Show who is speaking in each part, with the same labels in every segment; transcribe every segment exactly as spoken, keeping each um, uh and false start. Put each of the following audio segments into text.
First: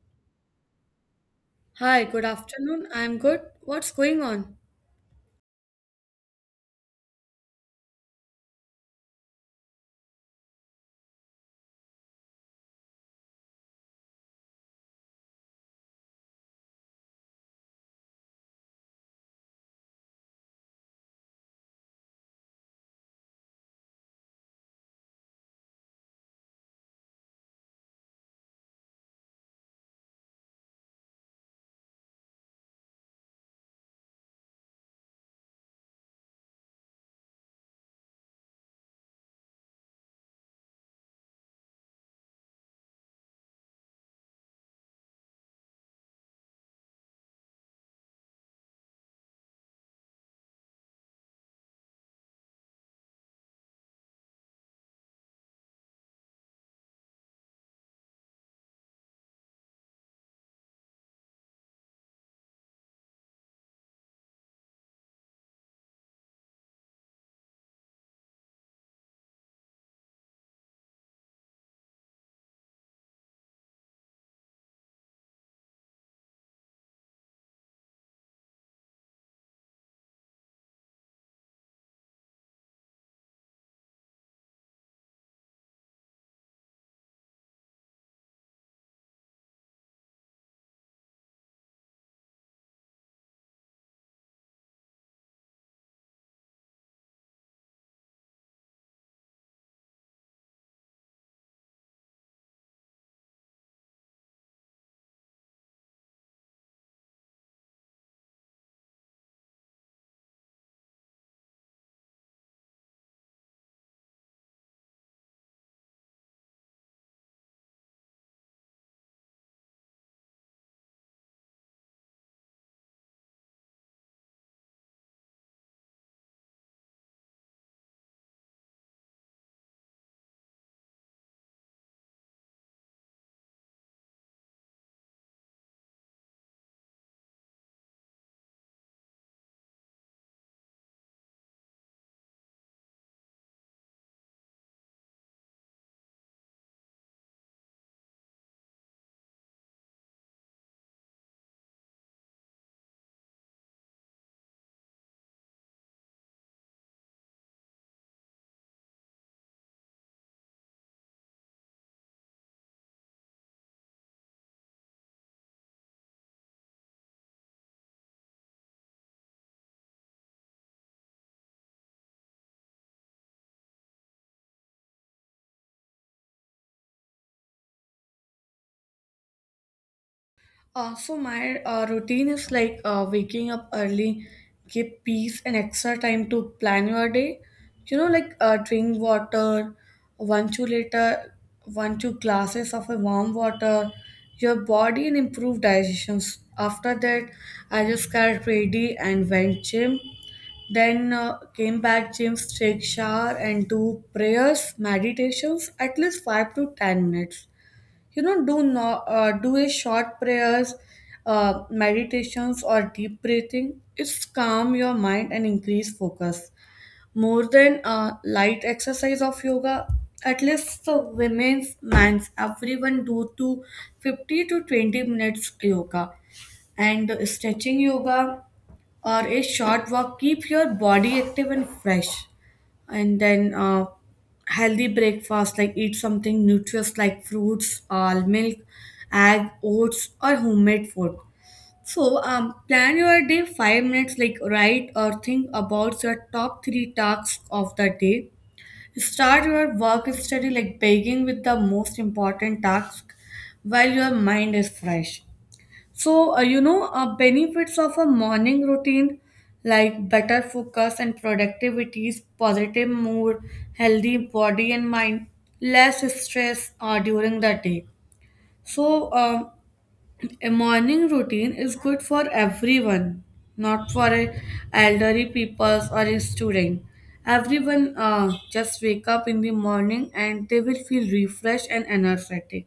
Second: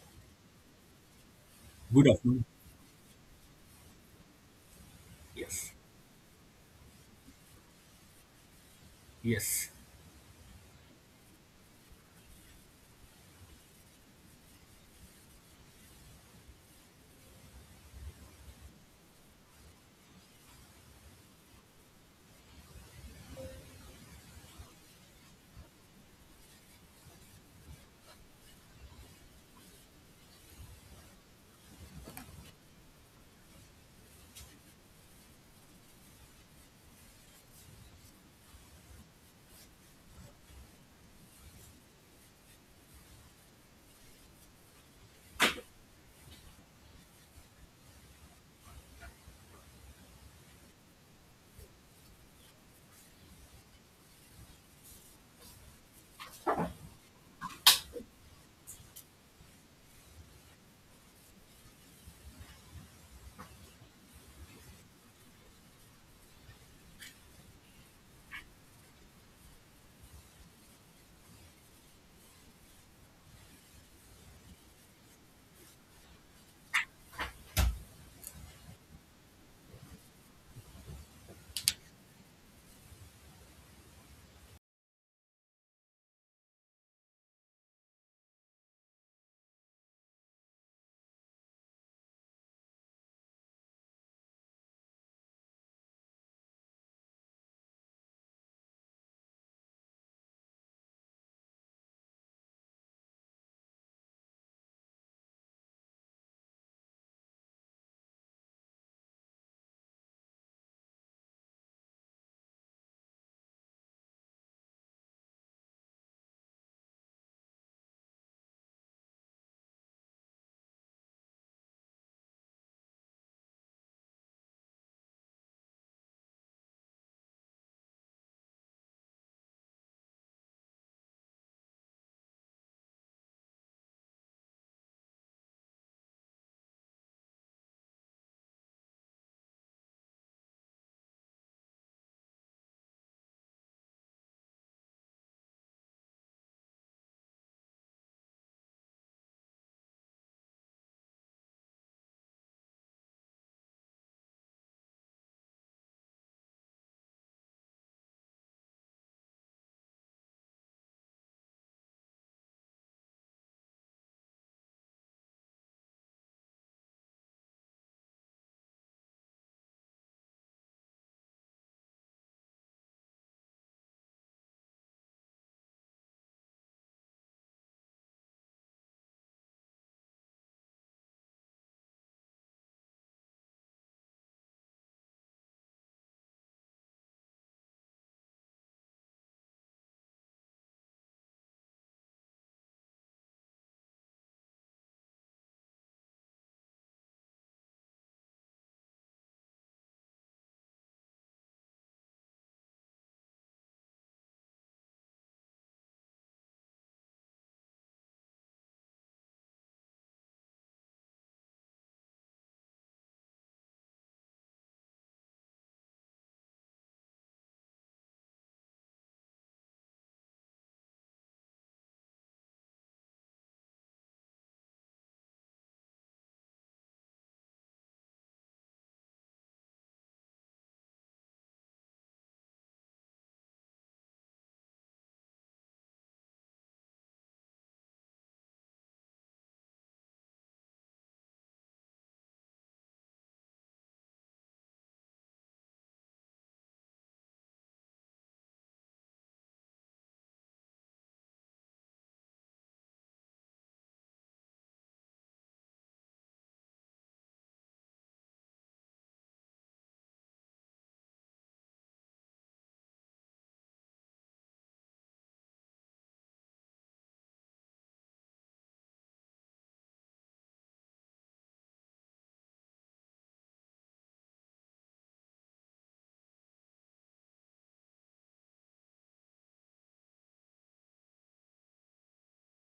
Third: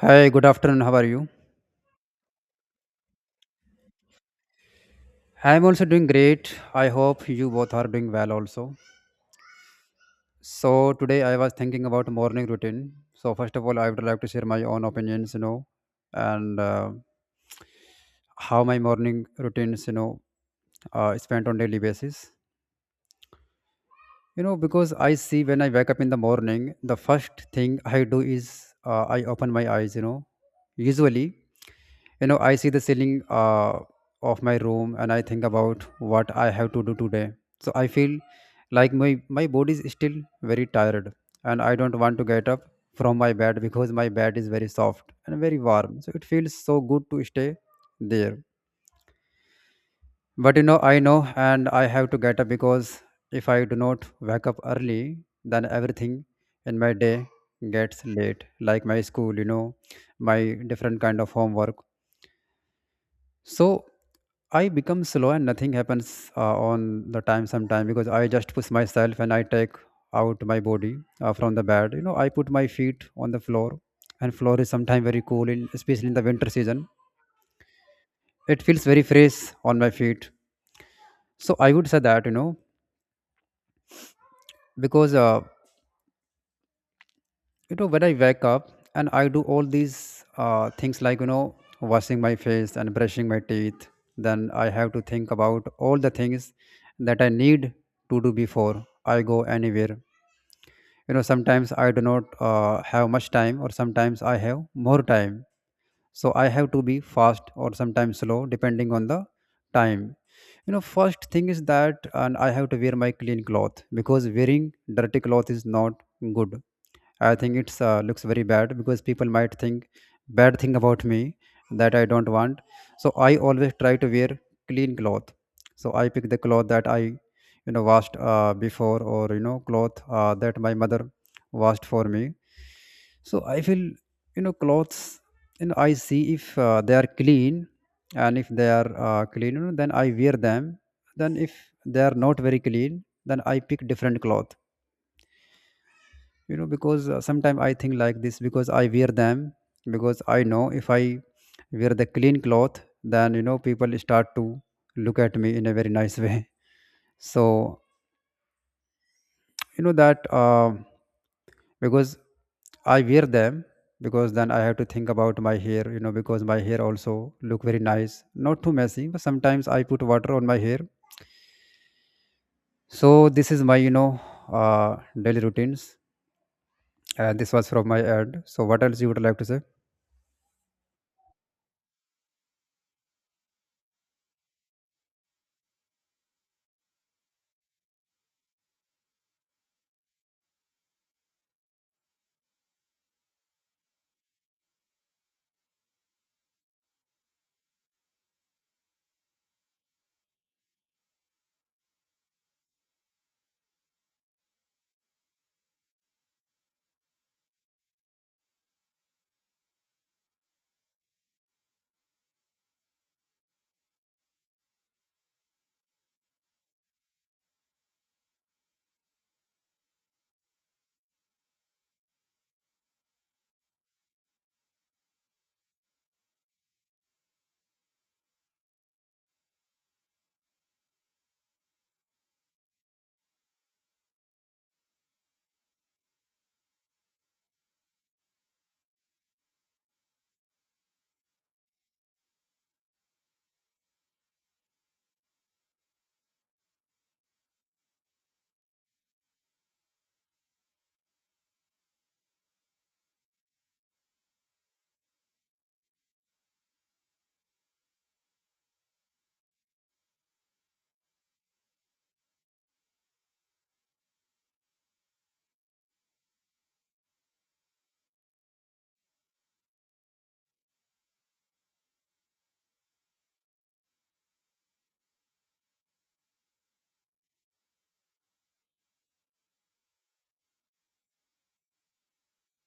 Speaker 1: Hi, good afternoon. How are you?
Speaker 2: Hi,
Speaker 3: Good
Speaker 2: good
Speaker 3: afternoon.
Speaker 2: afternoon. I'm good. What's going on?
Speaker 1: I'm
Speaker 3: Yes,
Speaker 1: also doing great. I hope you both are doing well also.
Speaker 3: yes,
Speaker 1: So today I was thinking about morning routine. So first of all, I would like to share my own opinions, you know, and uh, how my morning routines, you know, uh, spent on daily basis. You know, because I see when I wake up in the morning, the first thing I do is uh, I open my eyes, you know, usually. You know I see the ceiling uh, of my room, and I think about what I have to do today. So I feel like my my body is still very tired, and I don't want to get up from my bed because my bed is very soft and very warm, so it feels so good to stay there. But you know, I know, and I have to get up because if I do not wake up early, then everything in my day gets late, like my school, you know, my different kind of homework. So I become slow and nothing happens uh, on the time sometime because I just push myself and I take out my body uh, from the bed. You know, I put my feet on the floor, and floor is sometimes very cool, in, especially in the winter season. It feels very fresh on my feet. So I would say that you know because uh, you know, when I wake up and I do all these uh, things, like you know, washing my face and brushing my teeth, then I have to think about all the things that I need to do before I go anywhere. You know, sometimes I do not uh, have much time, or sometimes I have more time, so I have to be fast or sometimes slow depending on the time. You know, first thing is that, and I have to wear my clean cloth because wearing dirty cloth is not good. I think it's uh, looks very bad because people might think bad thing about me that I don't want. So I always try to wear clean cloth. So I pick the cloth that I, you know, washed uh, before, or you know, cloth uh, that my mother washed for me. So I feel, you know, clothes. You know, I see if uh, they are clean, and if they are uh, clean, you know, then I wear them. Then if they are not very clean, then I pick different cloth. You know because uh, sometimes I think like this, because I wear them, because I know if I wear the clean cloth, then you know, people start to look at me in a very nice way. So you know that uh, because I wear them, because then I have to think about my hair, you know, because my hair also look very nice, not too messy, but sometimes I put water on my hair. So this is my, you know uh, daily routines. Uh, this was from my ad, so what else you would like to say?
Speaker 2: Uh, so my uh, routine is like uh, waking up early, give peace and extra time to plan your day. You know, like uh, drink water, one two liter, one two glasses of a warm water, your body and improve digestions. After that, I just got ready and went gym. Then uh, came back gym, take shower and do prayers, meditations at least five to ten minutes you know do no, uh, do a short prayers uh, meditations or deep breathing it's calm your mind and increase focus more than a light exercise of yoga at least the women's men's everyone do to fifty to twenty minutes yoga and stretching yoga or a short walk keep your body active and fresh and then uh, healthy breakfast like eat something nutritious like fruits all milk egg oats or homemade food so um, plan your day five minutes like write or think about your top three tasks of the day start your work study like beginning with the most important task while your mind is fresh so, uh, you know, uh, benefits of a morning routine like better focus and productivities, positive mood, healthy body and mind, less stress uh, during the day. So, um a morning routine is good for everyone, not for a elderly people or a student. Everyone uh, just wake up in the morning and they will feel refreshed and energetic.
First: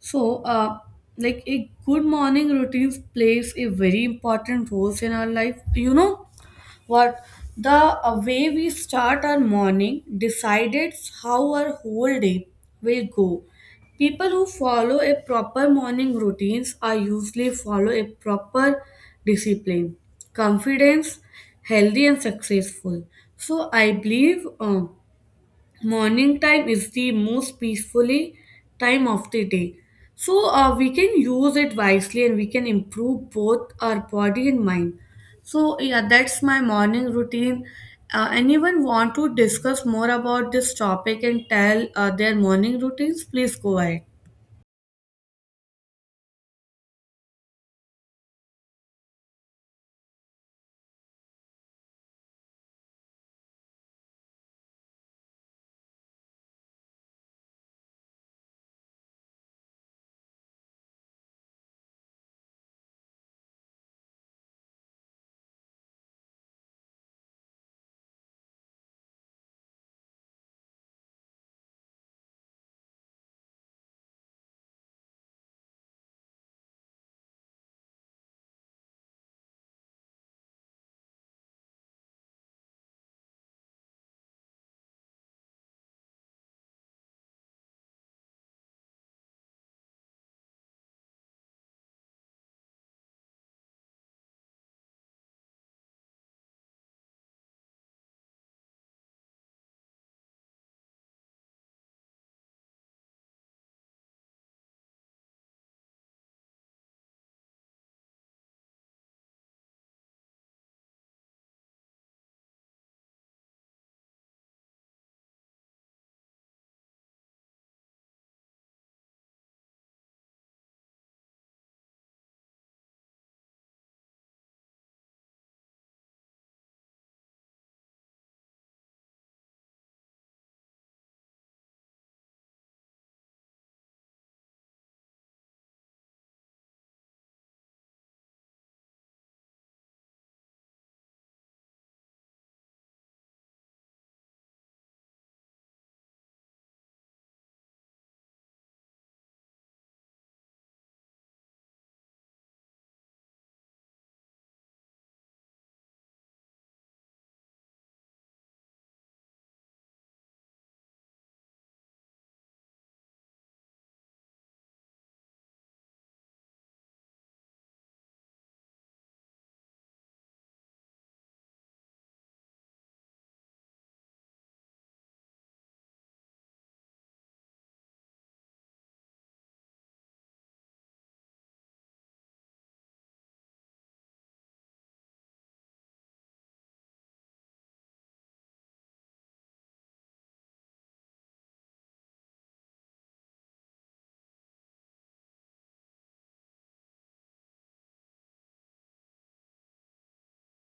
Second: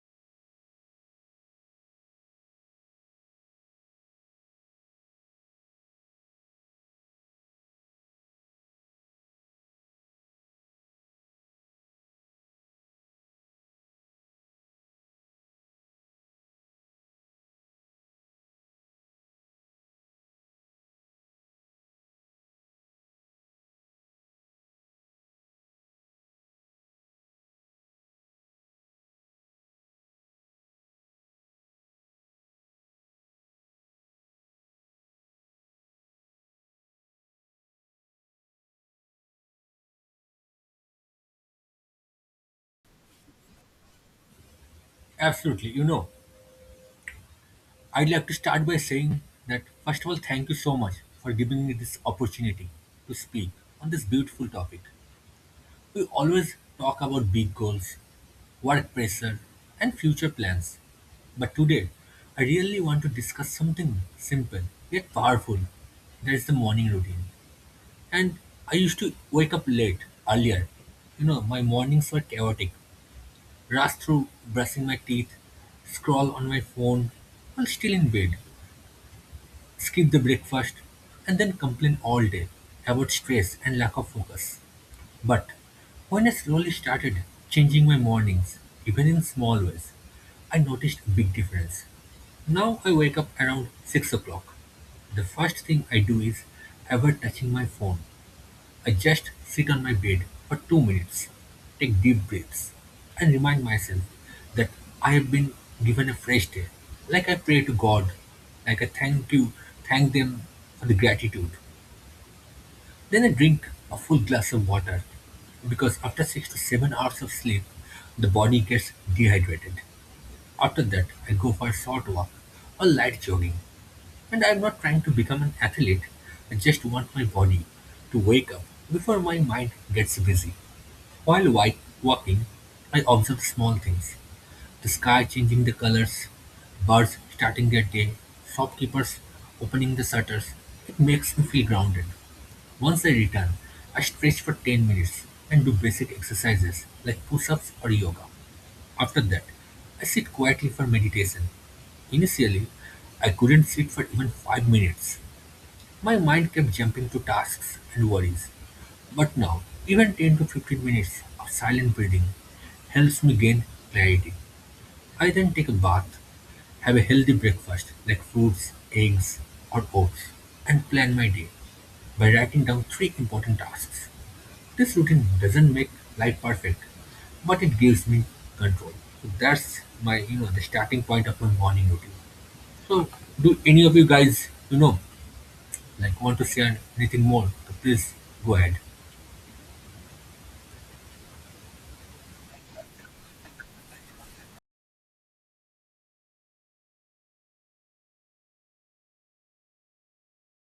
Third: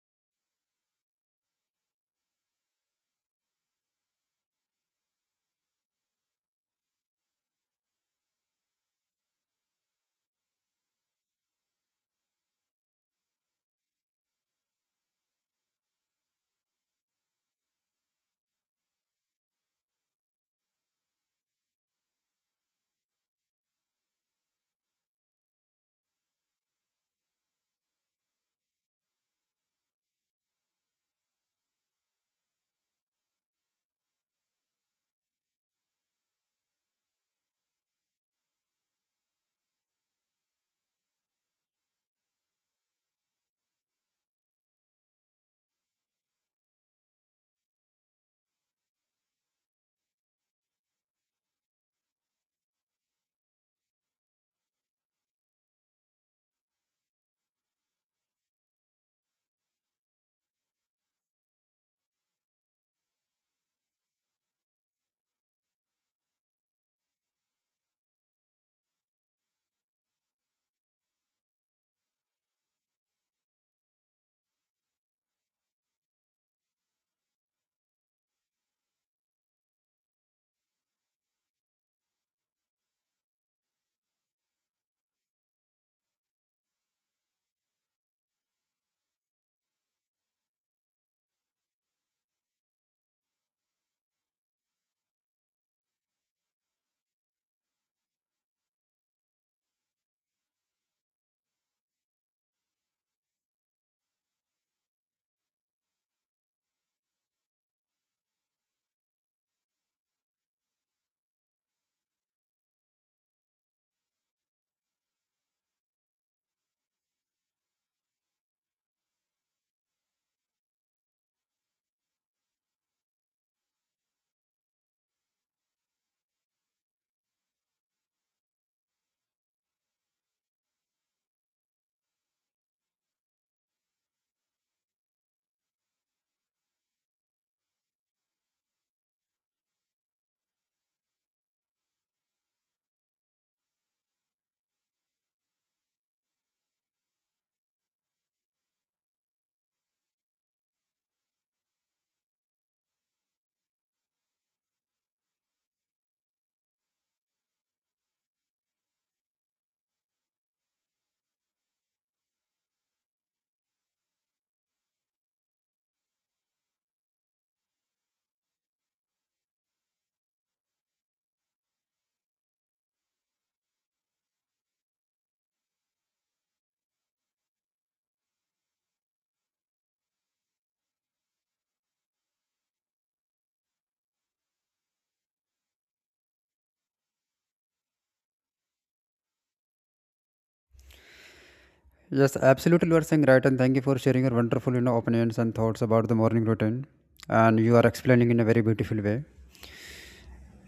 Speaker 2: So, uh, like a good morning routine plays a very important role in our life. You know what? The uh, way we start our morning decides how our whole day will go. People who follow a proper morning routines are usually follow a proper discipline, confidence, healthy and successful. So I believe. Um, morning time is the most peacefully time of the day so uh, we can use it wisely and we can improve both our body and mind so yeah that's my morning routine uh, anyone want to discuss more about this topic and tell uh, their morning routines please go ahead.
Speaker 3: absolutely. You know, I'd like to start by saying that, first of all, thank you so much for giving me this opportunity to speak on this beautiful topic. We always talk about big goals, work pressure, and future plans. But today, I really want to discuss something simple yet powerful. That is the morning routine. And I used to wake up late earlier. You know, my mornings were chaotic. Rush through brushing my teeth, scroll on my phone while still in bed, skip the breakfast, and then complain all day about stress and lack of focus. But when I slowly started changing my mornings, even in small ways, I noticed a big difference. Now I wake up around six o'clock. The first thing I do is ever touching my phone. I just sit on my bed for two minutes, take deep breaths, and remind myself that I have been given a fresh day. Like I pray to God, like I thank you, thank them for the gratitude. Then I drink a full glass of water because after six to seven hours of sleep, the body gets dehydrated. After that, I go for a short walk or light jogging. And I'm not trying to become an athlete, I just want my body to wake up before my mind gets busy. While wi- walking, I observe small things: the sky changing the colors, birds starting their day, shopkeepers opening the shutters. It makes me feel grounded. Once I return, I stretch for ten minutes and do basic exercises like push ups or yoga. After that, I sit quietly for meditation. Initially, I couldn't sit for even five minutes. My mind kept jumping to tasks and worries. But now, even ten to fifteen minutes of silent breathing helps me gain clarity. I then take a bath, have a healthy breakfast like fruits, eggs, or oats, and plan my day by writing down three important tasks. This routine doesn't make life perfect, but it gives me control. So that's my, you know, the starting point of my morning routine. So do any of you guys, you know, like want to share anything more? So please go ahead.
Speaker 1: Yes, absolutely. You are saying right, and thank you for sharing your wonderful, you know, opinions and thoughts about the morning routine. And you are explaining in a very beautiful way.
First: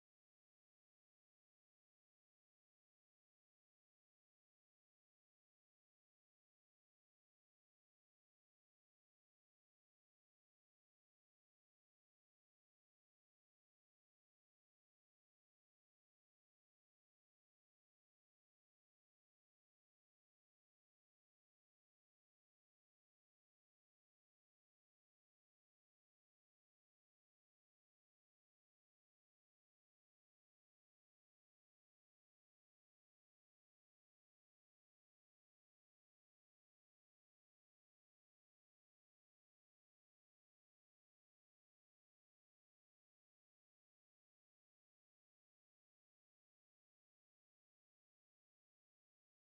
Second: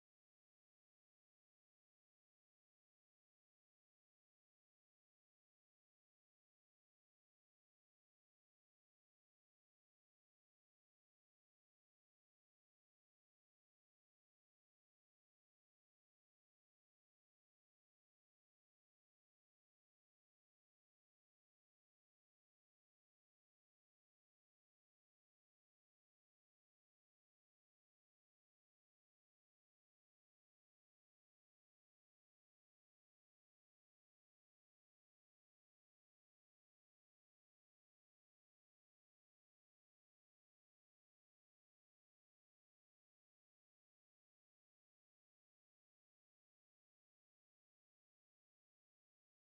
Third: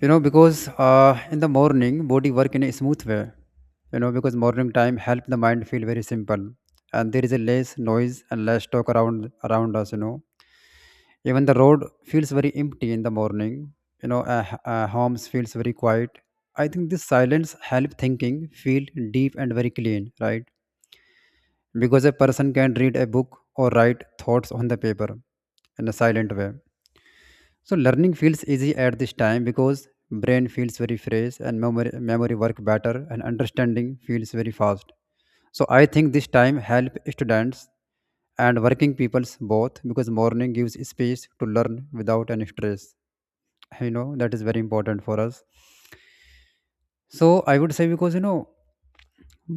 Speaker 1: You know, because uh, in the morning, body work in a smooth way. You know, because morning time help the mind feel very simple, and there is a less noise and less talk around around us. You know, even the road feels very empty in the morning. You know, uh, h- uh, homes feels very quiet. I think this silence help thinking feel deep and very clean, right? Because a person can read a book or write thoughts on the paper in a silent way. So learning feels easy at this time because brain feels very fresh, and memory, memory work better, and understanding feels very fast. So I think this time help students and working peoples both, because morning gives space to learn without any stress. You know, that is very important for us. So I would say, because you know,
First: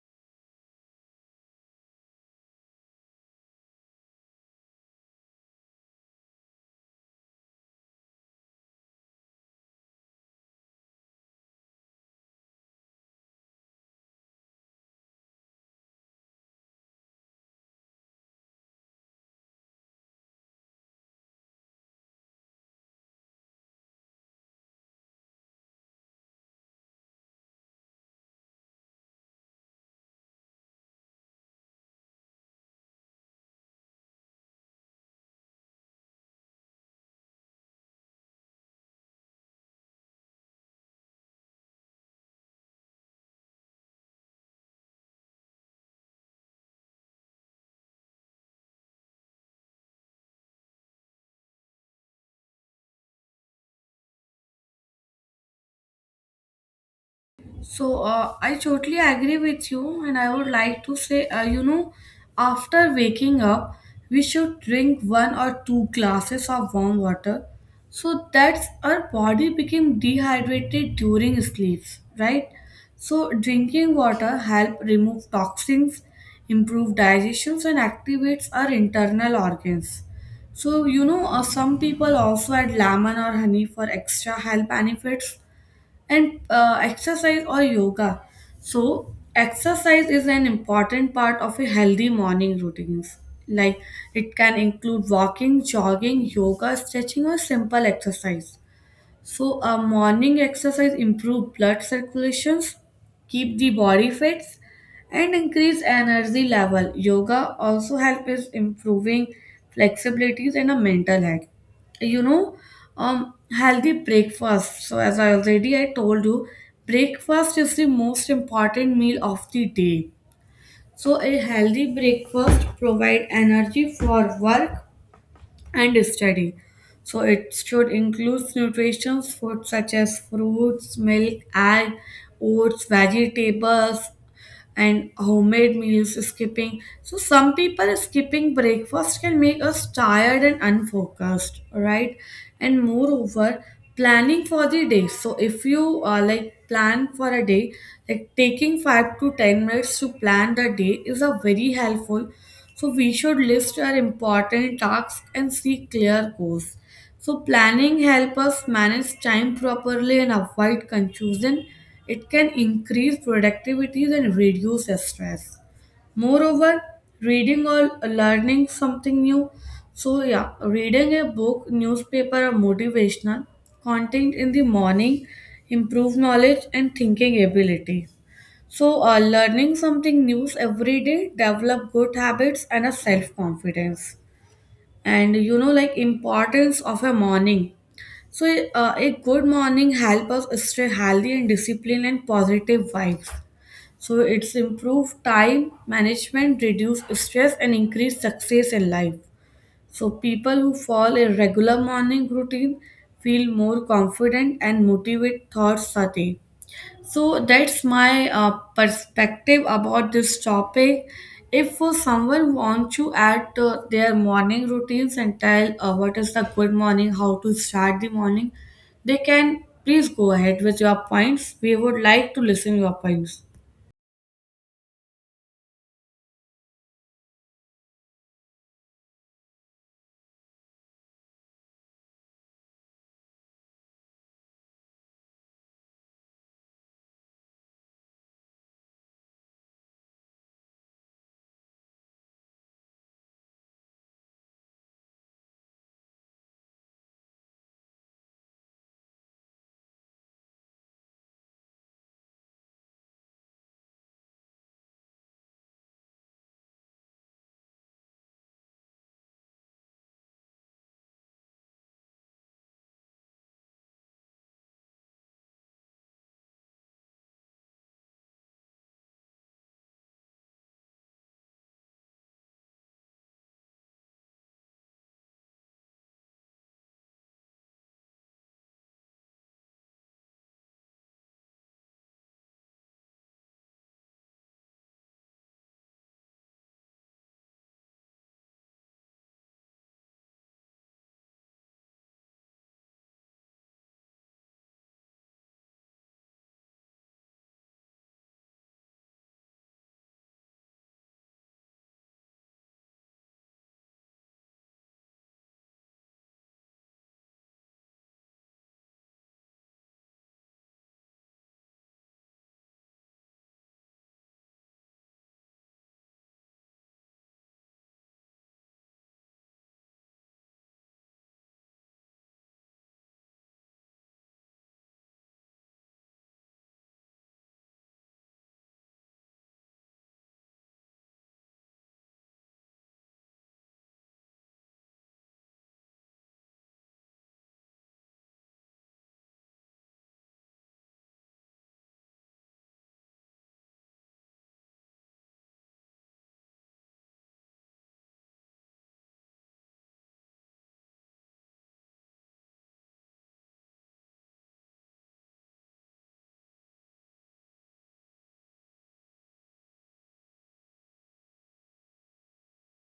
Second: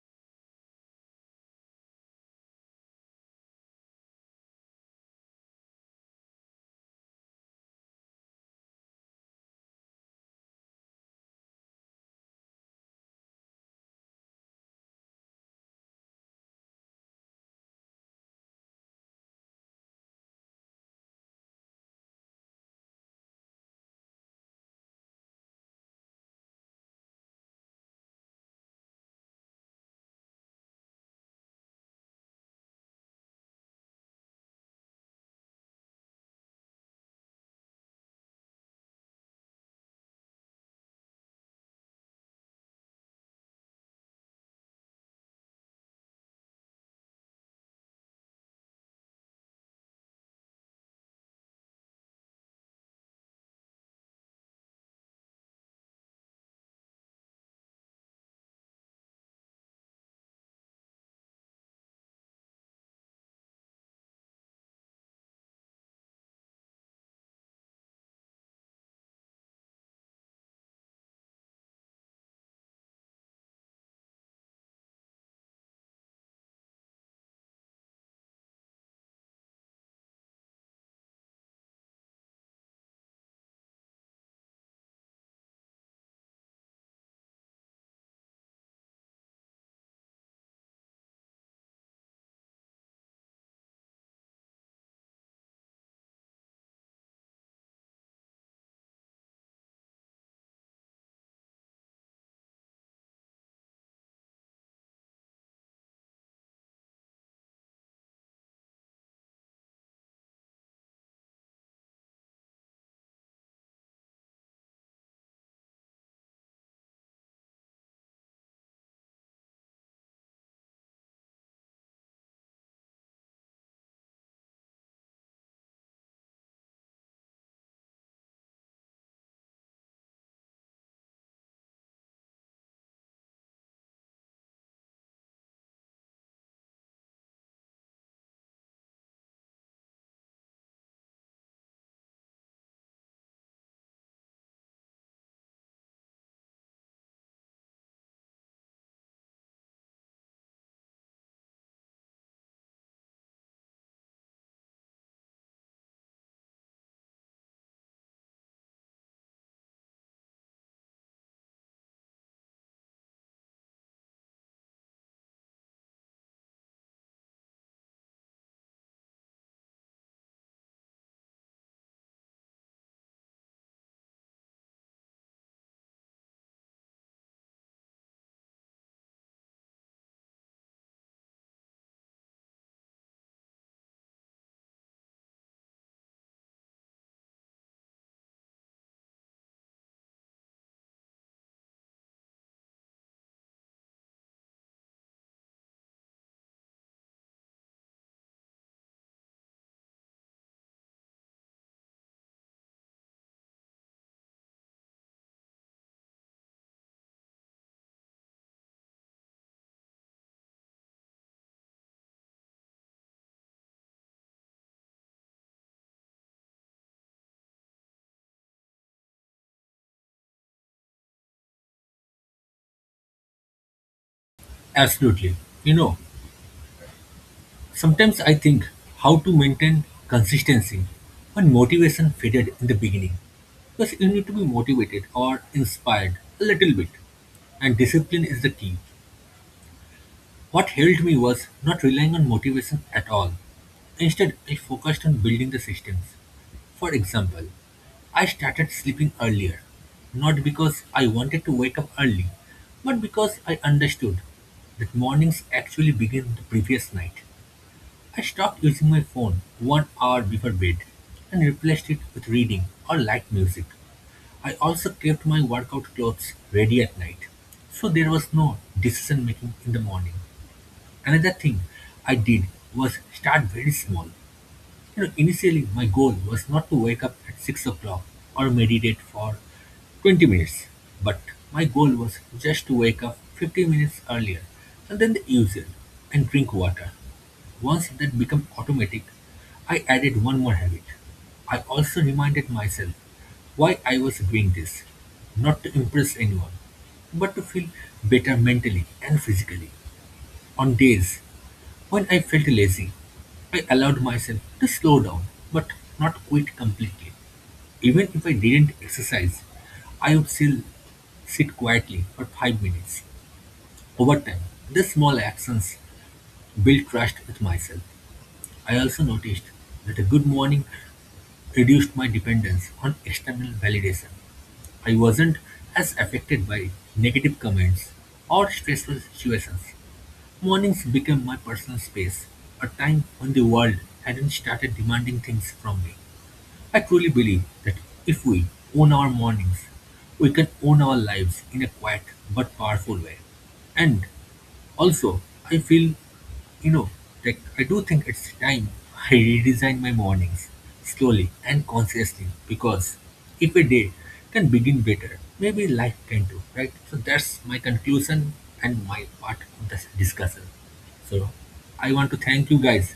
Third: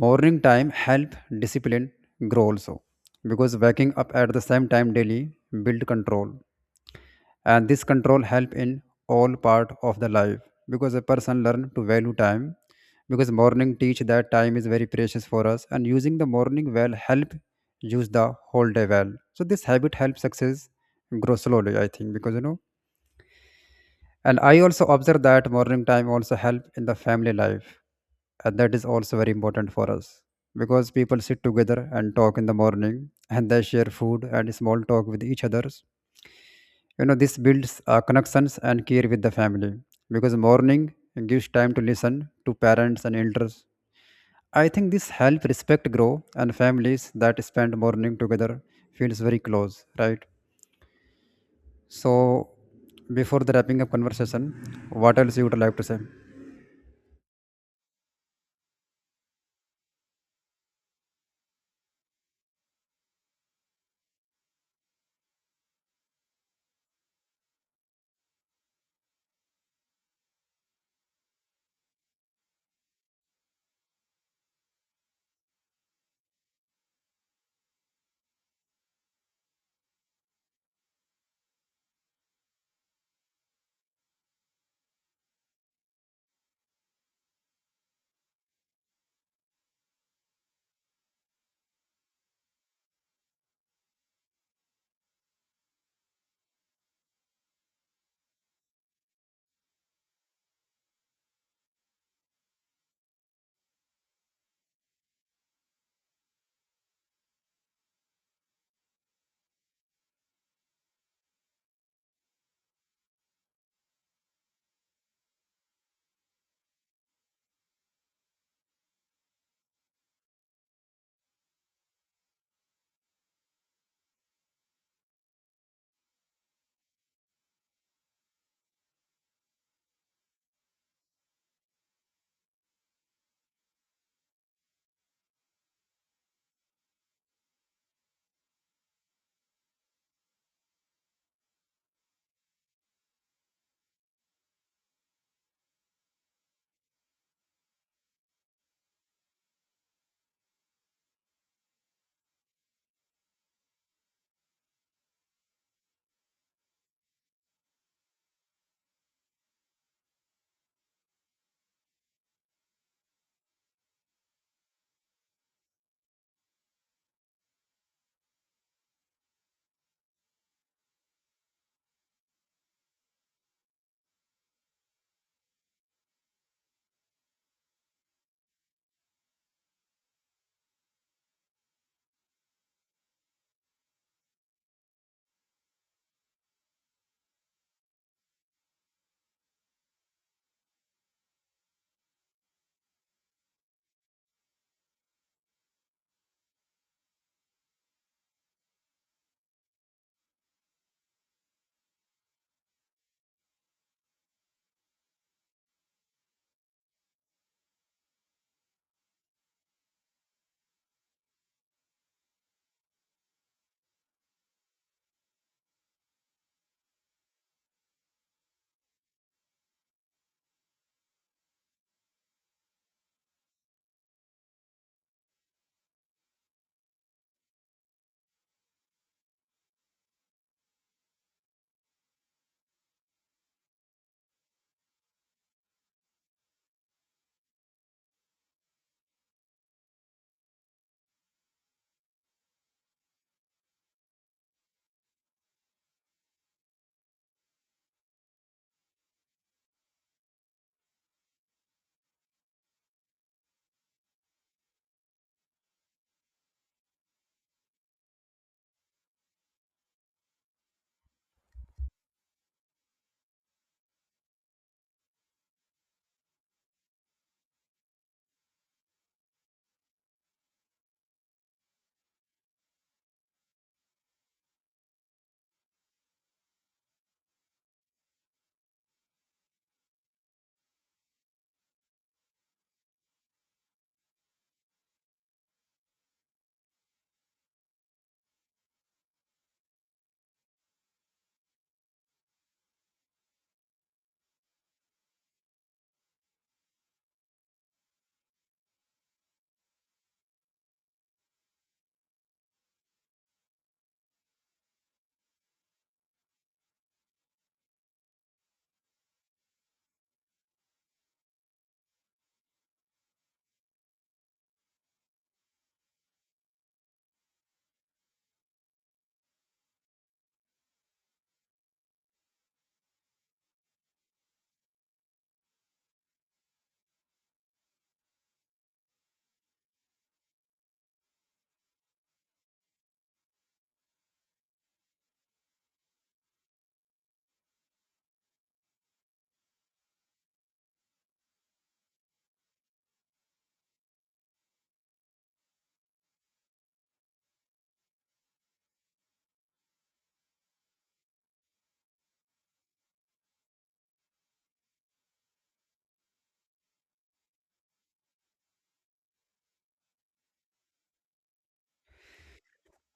Speaker 1: morning time help discipline grow also, because waking up at the same time daily build control, and this control help in all part of the life, because a person learn to value time, because morning teach that time is very precious for us, and using the morning well help use the whole day well. So this habit helps success grow slowly, I think, because you know, and I also observe that morning time also help in the family life. And that is also very important for us because people sit together and talk in the morning, and they share food and small talk with each others. You know, this builds uh, connections and care with the family, because morning gives time to listen to parents and elders. I think this help respect grow, and families that spend morning together feels very close, right? So before the wrapping up conversation, what else you would like to say?
Speaker 2: So uh, I totally agree with you, and I would like to say, uh, you know, after waking up, we should drink one or two glasses of warm water, so that our body became dehydrated during sleeps, right? So drinking water help remove toxins, improve digestions, and activates our internal organs. So you know, uh, some people also add lemon or honey for extra health benefits and uh, exercise or yoga. So, exercise is an important part of a healthy morning routines. Like it can include walking, jogging, yoga, stretching, or simple exercise. So, a morning exercise improve blood circulations, keep the body fit, and increase energy level. Yoga also help is improving flexibilities and a mental health. You know, um, healthy breakfast. So, as I already I told you, breakfast is the most important meal of the day. So, a healthy breakfast provide energy for work and study. So it should include nutritious foods such as fruits, milk, egg, oats, vegetables, and homemade meals skipping. So some people skipping breakfast can make us tired and unfocused, right? And moreover, planning for the day. So if you uh, like plan for a day, like taking five to ten minutes to plan the day is a very helpful. So we should list our important tasks and see clear goals. So planning help us manage time properly and avoid confusion. It can increase productivity and reduce stress. Moreover, reading or learning something new. So yeah, reading a book, newspaper or motivational content in the morning improve knowledge and thinking ability. So uh, learning something new every day develop good habits and a self confidence and you know like importance of a morning so, uh, a good morning help us stay healthy and disciplined and positive vibes. So, it's improve time management, reduce stress, and increase success in life. So, people who follow a regular morning routine feel more confident and motivate thoughts a day. So that's my uh, perspective about this topic. If uh, someone wants to add uh, their morning routines and tell uh, what is the good morning, how to start the morning, they can please go ahead with your points. We would like to listen your points.
Speaker 3: Absolutely. You know, sometimes I think how to maintain consistency when motivation faded in the beginning. Because you need to be motivated or inspired a little bit and discipline is the key. What helped me was not relying on motivation at all. Instead, I focused on building the systems. For example, I started sleeping earlier, not because I wanted to wake up early, but because I understood that mornings actually begin the previous night. I stopped using my phone one hour before bed and replaced it with reading or light music. I also kept my workout clothes ready at night, so there was no decision making in the morning. Another thing I did was start very small. You know, initially my goal was not to wake up at six o'clock or meditate for twenty minutes, but my goal was just to wake up fifteen minutes earlier and then the usual and drink water. Once that became automatic, I added one more habit. I also reminded myself why I was doing this, not to impress anyone, but to feel better mentally and physically. On days when I felt lazy, I allowed myself to slow down but not quit completely. Even if I didn't exercise, I would still sit quietly for five minutes. Over time, these small actions built trust with myself. I also noticed that a good morning reduced my dependence on external validation. I wasn't as affected by negative comments or stressful situations. Mornings became my personal space, a time when the world hadn't started demanding things from me. I truly believe that if we own our mornings, we can own our lives in a quiet but powerful way. And also, I feel, you know, like I do think it's time I redesign my mornings slowly and consciously because if a day can begin better, maybe life can too, right? So that's my conclusion and my part of this discussion. So I want to thank you guys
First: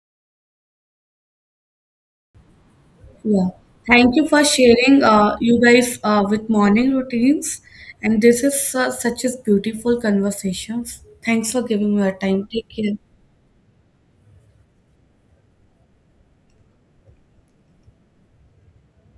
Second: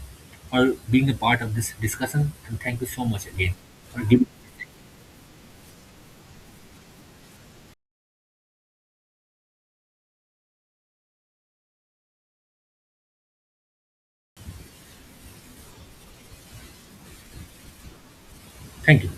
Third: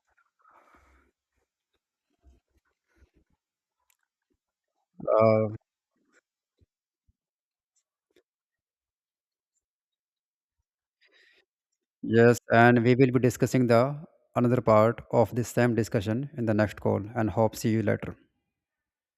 Speaker 3: for being a part of this discussion and thank you so much
Speaker 2: Yeah.
Speaker 3: again for
Speaker 2: Thank
Speaker 3: giving.
Speaker 2: you for sharing uh,
Speaker 1: Uh,
Speaker 2: you guys uh, with morning routines. And this is uh, such a beautiful conversations. Thanks for giving me your
Speaker 1: Yes,
Speaker 2: time. Take
Speaker 1: and we
Speaker 2: care.
Speaker 1: will be discussing the another part of this same discussion in the next call, and hope see you later.
Speaker 3: Thank you.